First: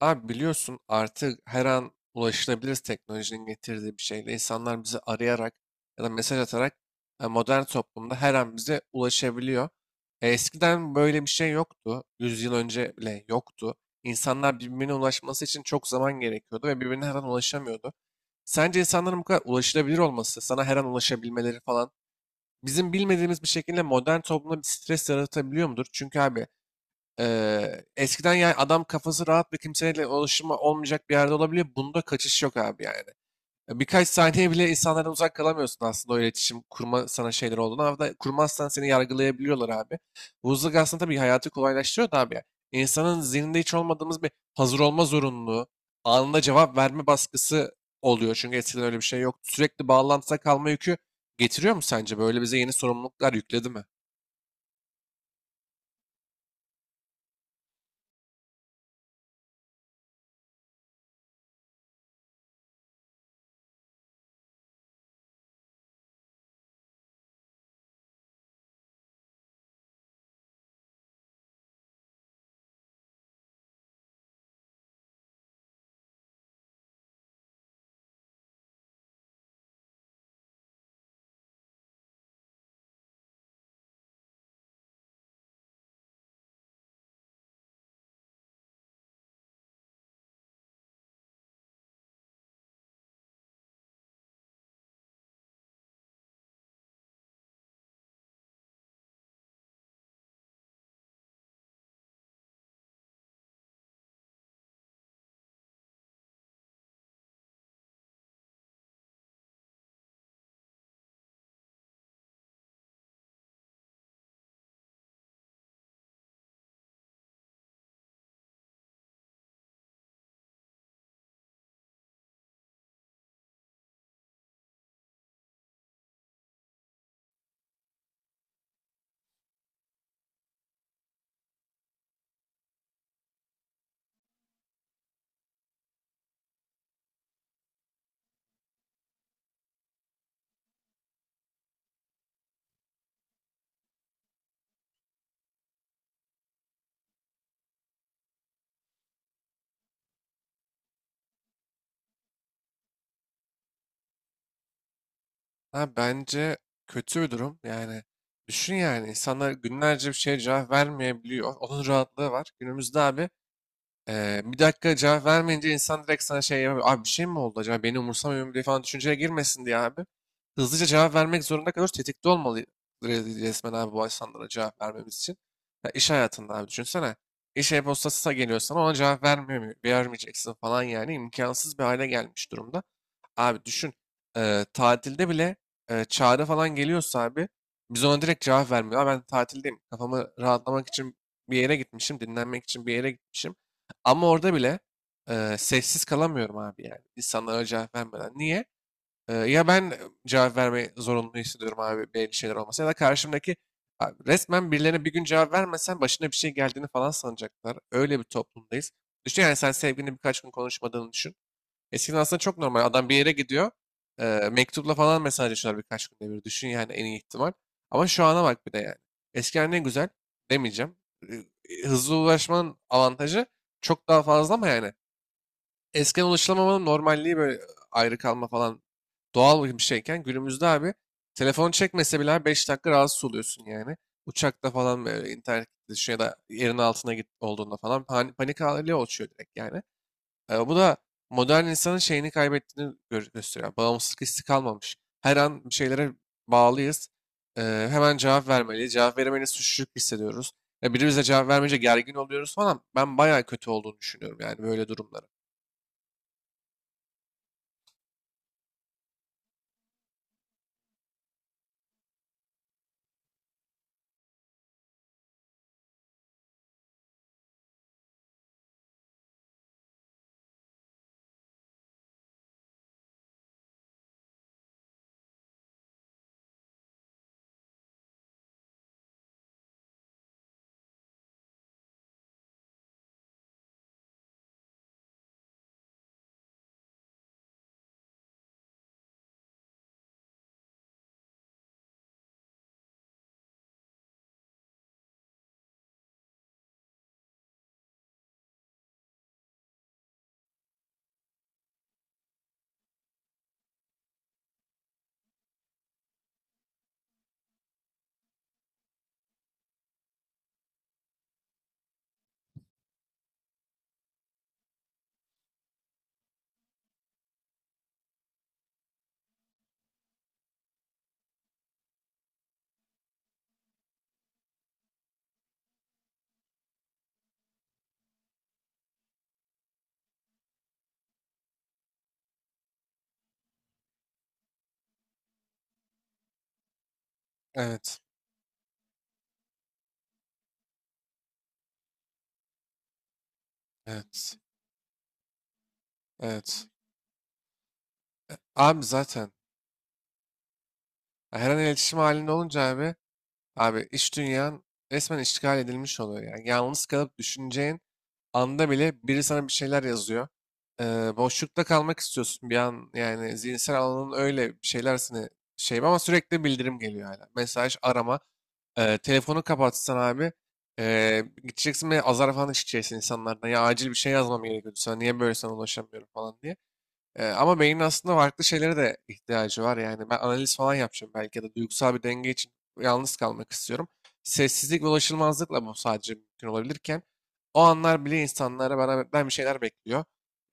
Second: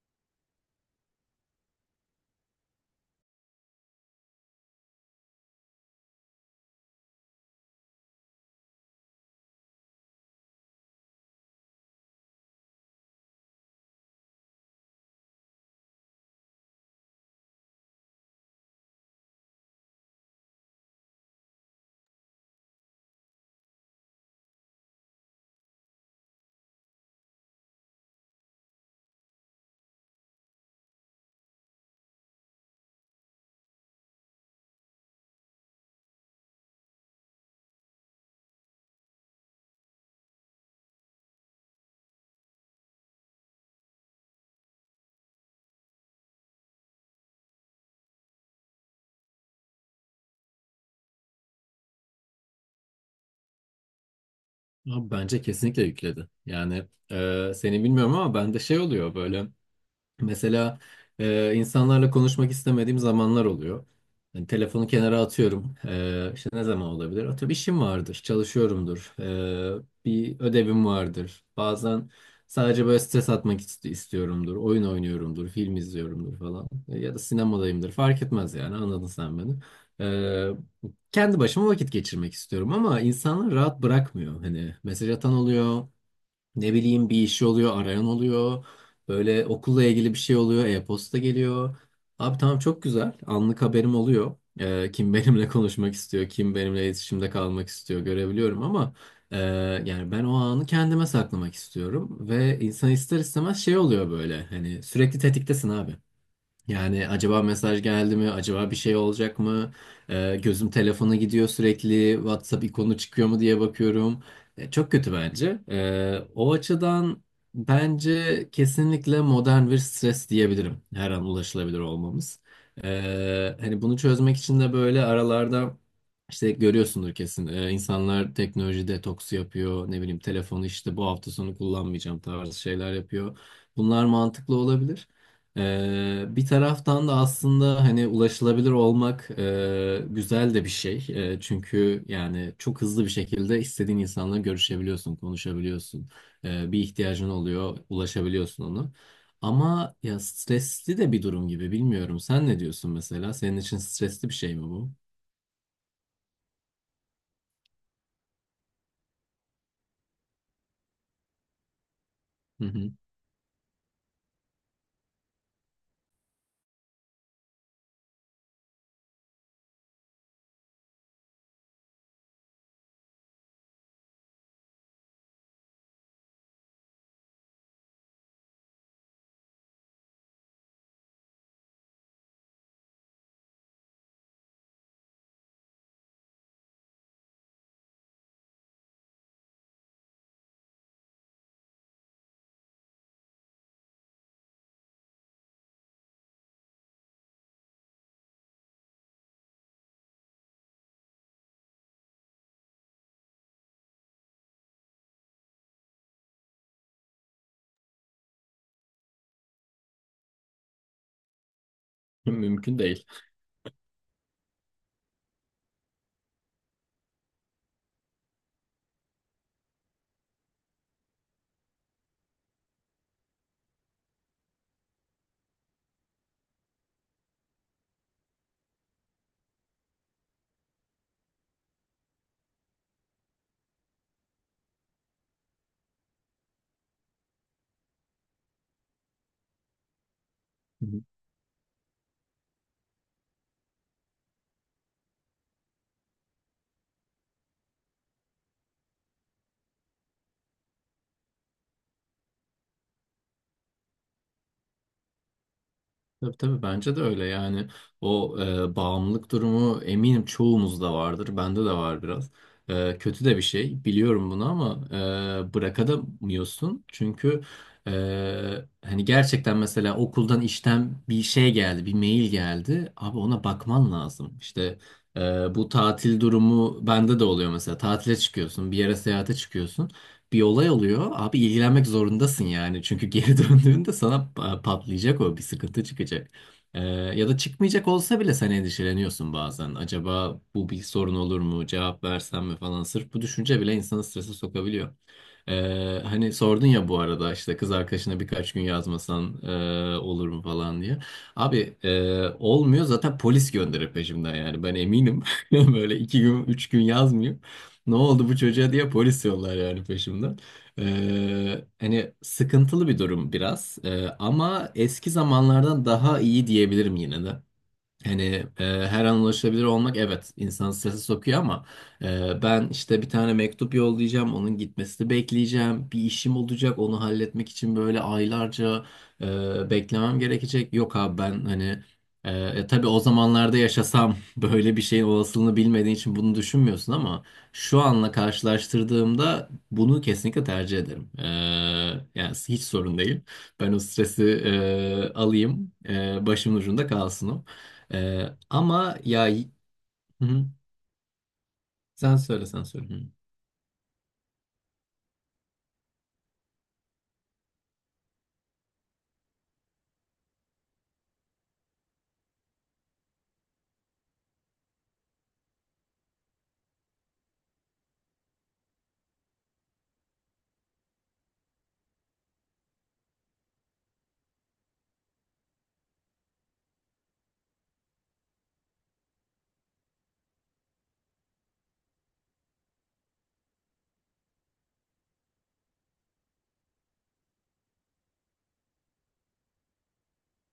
Abi biliyorsun artık her an ulaşılabiliriz teknolojinin getirdiği bir şeyle. İnsanlar bizi arayarak ya da mesaj atarak modern toplumda her an bize ulaşabiliyor. Eskiden böyle bir şey yoktu. 100 yıl önce bile yoktu. İnsanlar birbirine ulaşması için çok zaman gerekiyordu ve birbirine her an ulaşamıyordu. Sence insanların bu kadar ulaşılabilir olması, sana her an ulaşabilmeleri falan bizim bilmediğimiz bir şekilde modern toplumda bir stres yaratabiliyor mudur? Çünkü abi, eskiden yani adam kafası rahat ve kimseyle ulaşımı olmayacak bir yerde olabiliyor. Bunda kaçış yok abi yani. Ya birkaç saniye bile insanlardan uzak kalamıyorsun aslında o iletişim kurma sana şeyler olduğunu. Ama da kurmazsan seni yargılayabiliyorlar abi. Bu hızlık aslında tabii hayatı kolaylaştırıyor da abi, ya. İnsanın zihninde hiç olmadığımız bir hazır olma zorunluluğu, anında cevap verme baskısı oluyor. Çünkü eskiden öyle bir şey yok. Sürekli bağlantıda kalma yükü getiriyor mu sence? Böyle bize yeni sorumluluklar yükledi mi? Abi bence kesinlikle yükledi. Yani seni bilmiyorum ama bende şey oluyor böyle. Mesela insanlarla konuşmak istemediğim zamanlar oluyor. Yani telefonu kenara atıyorum. İşte ne zaman olabilir? Atıyorum, işim vardır, çalışıyorumdur. Bir ödevim vardır. Bazen sadece böyle stres istiyorumdur. Oyun oynuyorumdur, film izliyorumdur falan. Ya da sinemadayımdır. Fark etmez, yani anladın sen beni. Kendi başıma vakit geçirmek istiyorum ama insanlar rahat bırakmıyor. Hani mesaj atan oluyor. Ne bileyim, bir işi oluyor, arayan oluyor. Böyle okulla ilgili bir şey oluyor, e-posta geliyor. Abi tamam, çok güzel. Anlık haberim oluyor. Kim benimle konuşmak istiyor, kim benimle iletişimde kalmak istiyor görebiliyorum ama e, yani ben o anı kendime saklamak istiyorum ve insan ister istemez şey oluyor böyle. Hani sürekli tetiktesin abi. Yani acaba mesaj geldi mi? Acaba bir şey olacak mı? Gözüm telefona gidiyor sürekli. WhatsApp ikonu çıkıyor mu diye bakıyorum. Çok kötü bence. O açıdan bence kesinlikle modern bir stres diyebilirim. Her an ulaşılabilir olmamız. Hani bunu çözmek için de böyle aralarda işte görüyorsundur kesin. İnsanlar teknoloji detoksu yapıyor. Ne bileyim, telefonu işte bu hafta sonu kullanmayacağım tarzı şeyler yapıyor. Bunlar mantıklı olabilir. Bir taraftan da aslında hani ulaşılabilir olmak güzel de bir şey. Çünkü yani çok hızlı bir şekilde istediğin insanla görüşebiliyorsun, konuşabiliyorsun. Bir ihtiyacın oluyor, ulaşabiliyorsun ona. Ama ya stresli de bir durum gibi, bilmiyorum. Sen ne diyorsun mesela? Senin için stresli bir şey mi bu? Ha, bence kötü bir durum. Yani düşün yani insanlar günlerce bir şeye cevap vermeyebiliyor. Onun rahatlığı var. Hı hı. Günümüzde abi 1 dakika cevap vermeyince insan direkt sana şey yapıyor. Abi bir şey mi oldu acaba? Beni umursamıyor mu diye falan düşünceye girmesin diye abi. Hızlıca cevap vermek zorunda kalıyoruz. Tetikte olmalı resmen abi bu insanlara cevap vermemiz için. Ya iş hayatında abi düşünsene. İş e-postası geliyor sana ona cevap vermiyor, vermeyeceksin falan yani imkansız bir hale gelmiş durumda. Abi düşün, tatilde bile, çağrı falan geliyorsa abi biz ona direkt cevap vermiyoruz. "Aa, ben tatildeyim kafamı rahatlamak için bir yere gitmişim dinlenmek için bir yere gitmişim. Ama orada bile sessiz kalamıyorum abi yani insanlara cevap vermeden. Niye? Ya ben cevap vermeyi zorunlu hissediyorum abi belli şeyler olmasa ya da karşımdaki abi resmen birilerine bir gün cevap vermesen başına bir şey geldiğini falan sanacaklar. Öyle bir toplumdayız. Düşün yani sen sevgilini birkaç gün konuşmadığını düşün. Eskiden aslında çok Mümkün normal. değil. Adam bir yere gidiyor. Mektupla falan mesajlaşıyorlar birkaç günde bir. Düşün yani en iyi ihtimal. Ama şu ana bak bir de yani. Eskiden ne güzel demeyeceğim. Hızlı ulaşmanın avantajı çok daha fazla ama yani eskiden ulaşılamamanın normalliği böyle ayrı kalma falan doğal bir şeyken günümüzde abi telefon çekmese bile 5 dakika rahatsız oluyorsun yani. Uçakta falan böyle internet gittiği ya da yerin altına git olduğunda falan panik hali oluşuyor direkt yani. Bu da modern insanın şeyini kaybettiğini gösteriyor. Yani bağımsızlık hissi kalmamış. Her an bir şeylere bağlıyız. E, Hemen cevap vermeliyiz. Cevap veremeyiz suçluluk hissediyoruz. Biri bize cevap vermeyince gergin oluyoruz falan. Ben bayağı kötü olduğunu düşünüyorum yani böyle durumları. Tabii tabii, bence de öyle. Yani o bağımlılık durumu, eminim çoğumuzda vardır, bende de var biraz. Kötü de bir şey, biliyorum bunu, ama bırakamıyorsun, çünkü e, hani gerçekten mesela okuldan, işten bir şey geldi, bir mail geldi, abi ona bakman lazım işte. Bu tatil durumu bende de oluyor mesela. Tatile çıkıyorsun, bir yere seyahate çıkıyorsun, bir olay oluyor. Abi ilgilenmek zorundasın yani. Çünkü geri döndüğünde sana patlayacak o, bir sıkıntı çıkacak. Ya da çıkmayacak olsa bile sen endişeleniyorsun bazen. Acaba bu bir sorun olur mu? Cevap versem mi falan. Sırf bu düşünce bile insanı strese sokabiliyor. Hani sordun ya bu arada, işte kız arkadaşına birkaç gün yazmasan olur mu falan diye. Abi e, olmuyor zaten, polis gönderir peşimden, yani ben eminim. Böyle iki gün, üç gün yazmıyor. Ne oldu bu çocuğa diye polis yollar yani peşimden. Hani sıkıntılı bir durum biraz. Ama eski zamanlardan daha iyi diyebilirim yine de. Hani her an ulaşabilir olmak, evet, insanı strese sokuyor ama ben işte bir tane mektup yollayacağım, onun gitmesini bekleyeceğim, bir işim olacak, onu halletmek için böyle aylarca beklemem gerekecek. Yok abi, ben hani tabii o zamanlarda yaşasam böyle bir şeyin olasılığını bilmediğin için bunu düşünmüyorsun ama şu Evet, anla karşılaştırdığımda bunu kesinlikle tercih ederim. Yani hiç sorun değil. Ben o stresi evet, alayım, başımın evet. ucunda kalsın o. Abi Ama ya. zaten Hı hı. her an iletişim Sen halinde söyle, olunca sen abi, söyle. abi iş dünyan resmen işgal edilmiş oluyor yani. Yalnız kalıp düşüneceğin anda bile biri sana bir şeyler yazıyor. Boşlukta kalmak istiyorsun bir an yani zihinsel alanın öyle bir şeyler seni şey ama sürekli bildirim geliyor hala. Mesaj, arama. Telefonu kapatsan abi gideceksin ve azar falan işleyeceksin insanlardan. Ya acil bir şey yazmam gerekiyordu sana niye böyle sana ulaşamıyorum falan diye. Ama beynin aslında farklı şeylere de ihtiyacı var. Yani ben analiz falan yapacağım belki ya da duygusal bir denge için yalnız kalmak istiyorum. Sessizlik ve ulaşılmazlıkla bu sadece mümkün olabilirken o anlar bile insanlara bana ben bir şeyler bekliyor.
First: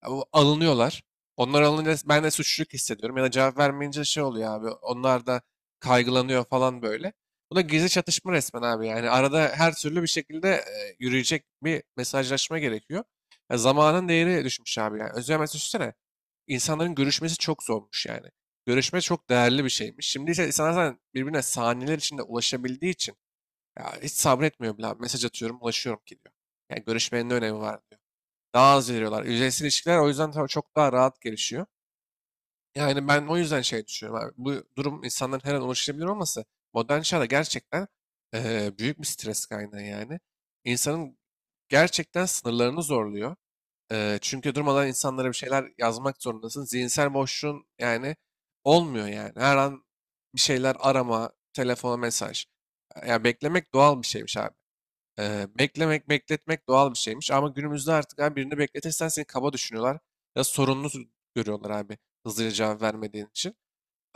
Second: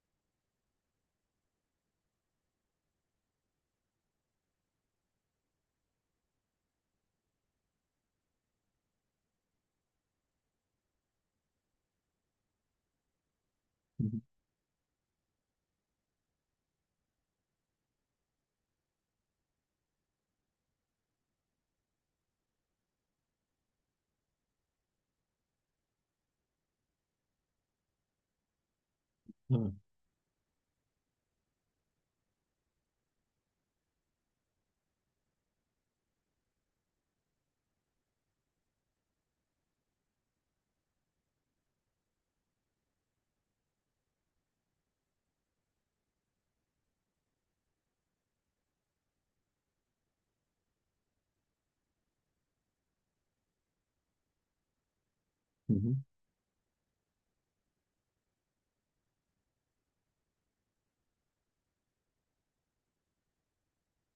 Ya bu alınıyorlar. Onlar alınca ben de suçluluk hissediyorum ya da cevap vermeyince şey oluyor abi. Onlar da kaygılanıyor falan böyle. Bu da gizli çatışma resmen abi. Yani arada her türlü bir şekilde yürüyecek bir mesajlaşma gerekiyor. Ya Hı zamanın hı. değeri düşmüş abi. Yani özel mesaj insanların görüşmesi çok zormuş yani. Görüşme çok değerli bir şeymiş. Şimdi ise insanlar zaten birbirine saniyeler içinde ulaşabildiği için ya hiç sabretmiyor bile abi. Mesaj atıyorum, ulaşıyorum ki diyor. Yani görüşmenin ne önemi var diyor. Daha az veriyorlar. Yüzeysel Tamam. ilişkiler o yüzden tabii çok daha rahat gelişiyor. Yani ben o yüzden şey düşünüyorum abi. Bu durum insanların her an ulaşılabilir olması modern çağda gerçekten büyük bir stres kaynağı yani. İnsanın gerçekten sınırlarını zorluyor. Çünkü durmadan insanlara bir şeyler yazmak zorundasın. Zihinsel boşluğun yani olmuyor yani. Her an bir şeyler arama, telefona mesaj. Ya beklemek doğal bir şeymiş abi. Hı hı. Beklemek, bekletmek doğal bir şeymiş. Ama günümüzde artık abi birini bekletirsen seni kaba düşünüyorlar. Ya sorunlu görüyorlar abi hızlıca cevap vermediğin için.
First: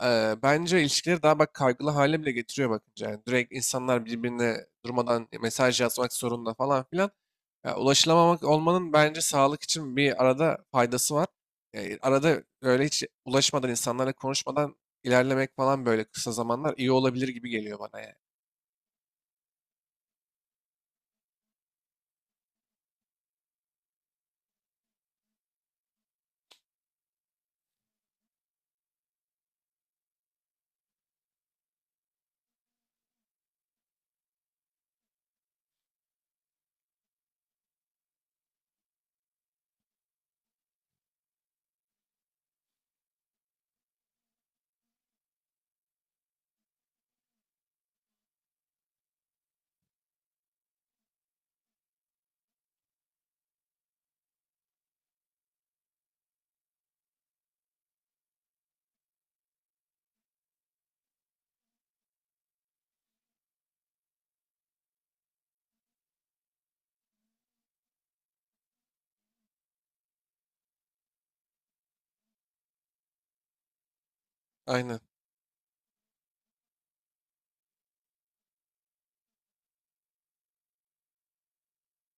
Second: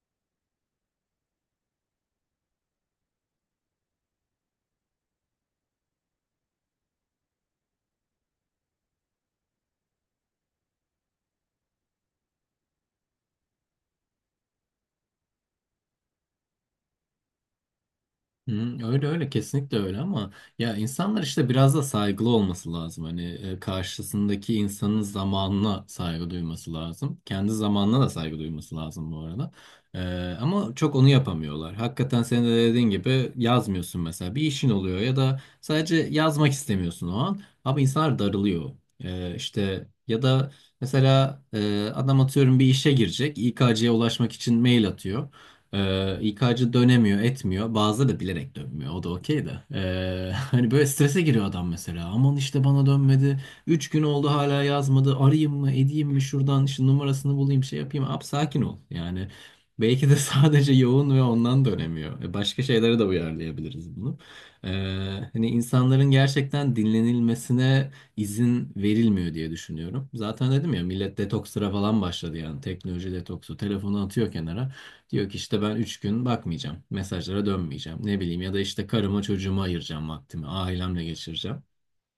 Bence ilişkileri daha bak kaygılı hale bile getiriyor bakınca. Yani direkt insanlar birbirine durmadan mesaj yazmak zorunda falan filan. Ya, ulaşılamamak olmanın bence sağlık için bir arada faydası var. Arada böyle hiç ulaşmadan insanlarla konuşmadan ilerlemek falan böyle kısa zamanlar iyi olabilir gibi geliyor bana yani. Hmm, öyle öyle, kesinlikle öyle, ama ya insanlar işte biraz da saygılı olması lazım. Hani karşısındaki insanın zamanına saygı duyması lazım. Kendi zamanına da saygı duyması lazım bu arada. E, Ama çok onu yapamıyorlar. Hakikaten senin de dediğin gibi, yazmıyorsun mesela, bir işin oluyor ya da sadece yazmak istemiyorsun o an. Ama insanlar darılıyor. İşte ya da mesela adam atıyorum bir işe girecek. İK'ya ulaşmak için mail atıyor. İK'cı dönemiyor, etmiyor. Bazıları da bilerek dönmüyor. O da okey de. Hani böyle strese giriyor adam mesela. Aman işte bana dönmedi. Üç gün oldu hala yazmadı. Arayayım mı, edeyim mi, şuradan işte numarasını bulayım, şey yapayım. Abi sakin ol. Yani belki de sadece yoğun ve ondan dönemiyor. E, başka şeylere de uyarlayabiliriz bunu. Ee, Hani insanların gerçekten dinlenilmesine izin verilmiyor diye düşünüyorum. Zaten dedim ya, millet detokslara falan başladı yani. Teknoloji detoksu. Telefonu atıyor kenara. Aynen. Diyor ki işte, ben 3 gün bakmayacağım, mesajlara dönmeyeceğim. Ne bileyim, ya da işte karıma, çocuğuma ayıracağım vaktimi, ailemle geçireceğim.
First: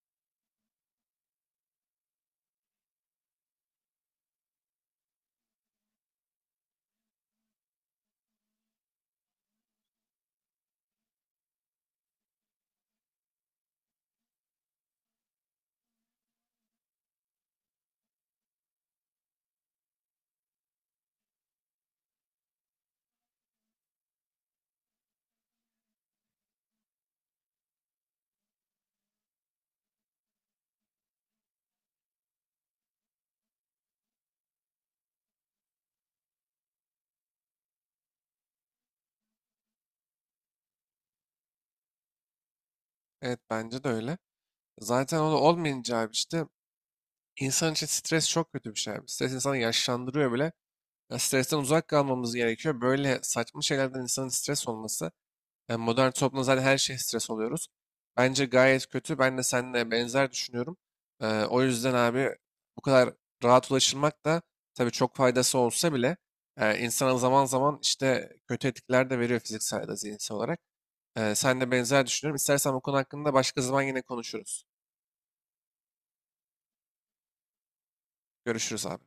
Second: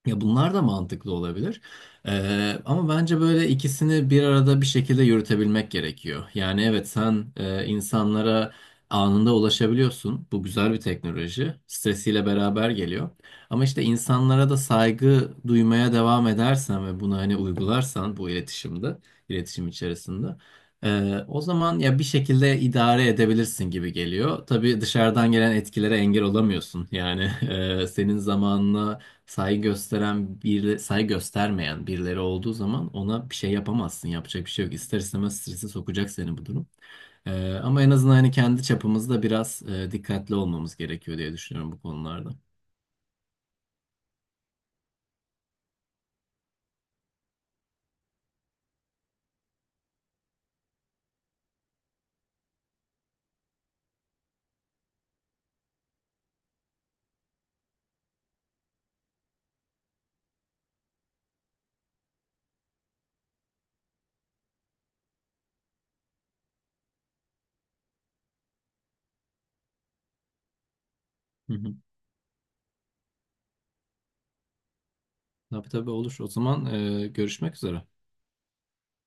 Ya bunlar da mantıklı olabilir. Ama bence böyle ikisini bir arada bir şekilde yürütebilmek gerekiyor. Yani evet, sen insanlara anında ulaşabiliyorsun. Bu güzel bir teknoloji. Stresiyle beraber geliyor. Ama işte insanlara da saygı duymaya devam edersen ve bunu hani uygularsan bu iletişimde, iletişim içerisinde, o zaman ya bir şekilde idare edebilirsin gibi geliyor. Tabii dışarıdan gelen etkilere engel olamıyorsun. Yani senin zamanına saygı gösteren, bir saygı göstermeyen birileri olduğu zaman ona bir şey yapamazsın. Yapacak bir şey yok. İster istemez strese sokacak seni bu durum. Ama en azından hani kendi çapımızda biraz dikkatli olmamız gerekiyor diye düşünüyorum bu konularda. Evet, bence de öyle. Zaten o da olmayınca abi işte insan için stres çok kötü bir şey abi. Stres insanı yaşlandırıyor bile. Ya, stresten uzak kalmamız gerekiyor. Böyle saçma şeylerden insanın stres olması, yani modern toplumda zaten her şey stres oluyoruz. Bence gayet kötü. Ben de seninle benzer düşünüyorum. O yüzden abi bu kadar rahat ulaşılmak da tabii çok faydası olsa bile insana zaman zaman işte kötü etkiler de veriyor fiziksel ya da zihinsel olarak. Hı Sen de hı. benzer düşünüyorum. İstersen bu konu hakkında başka zaman yine konuşuruz. Tabii tabii, olur. O zaman görüşmek üzere. Görüşürüz abi.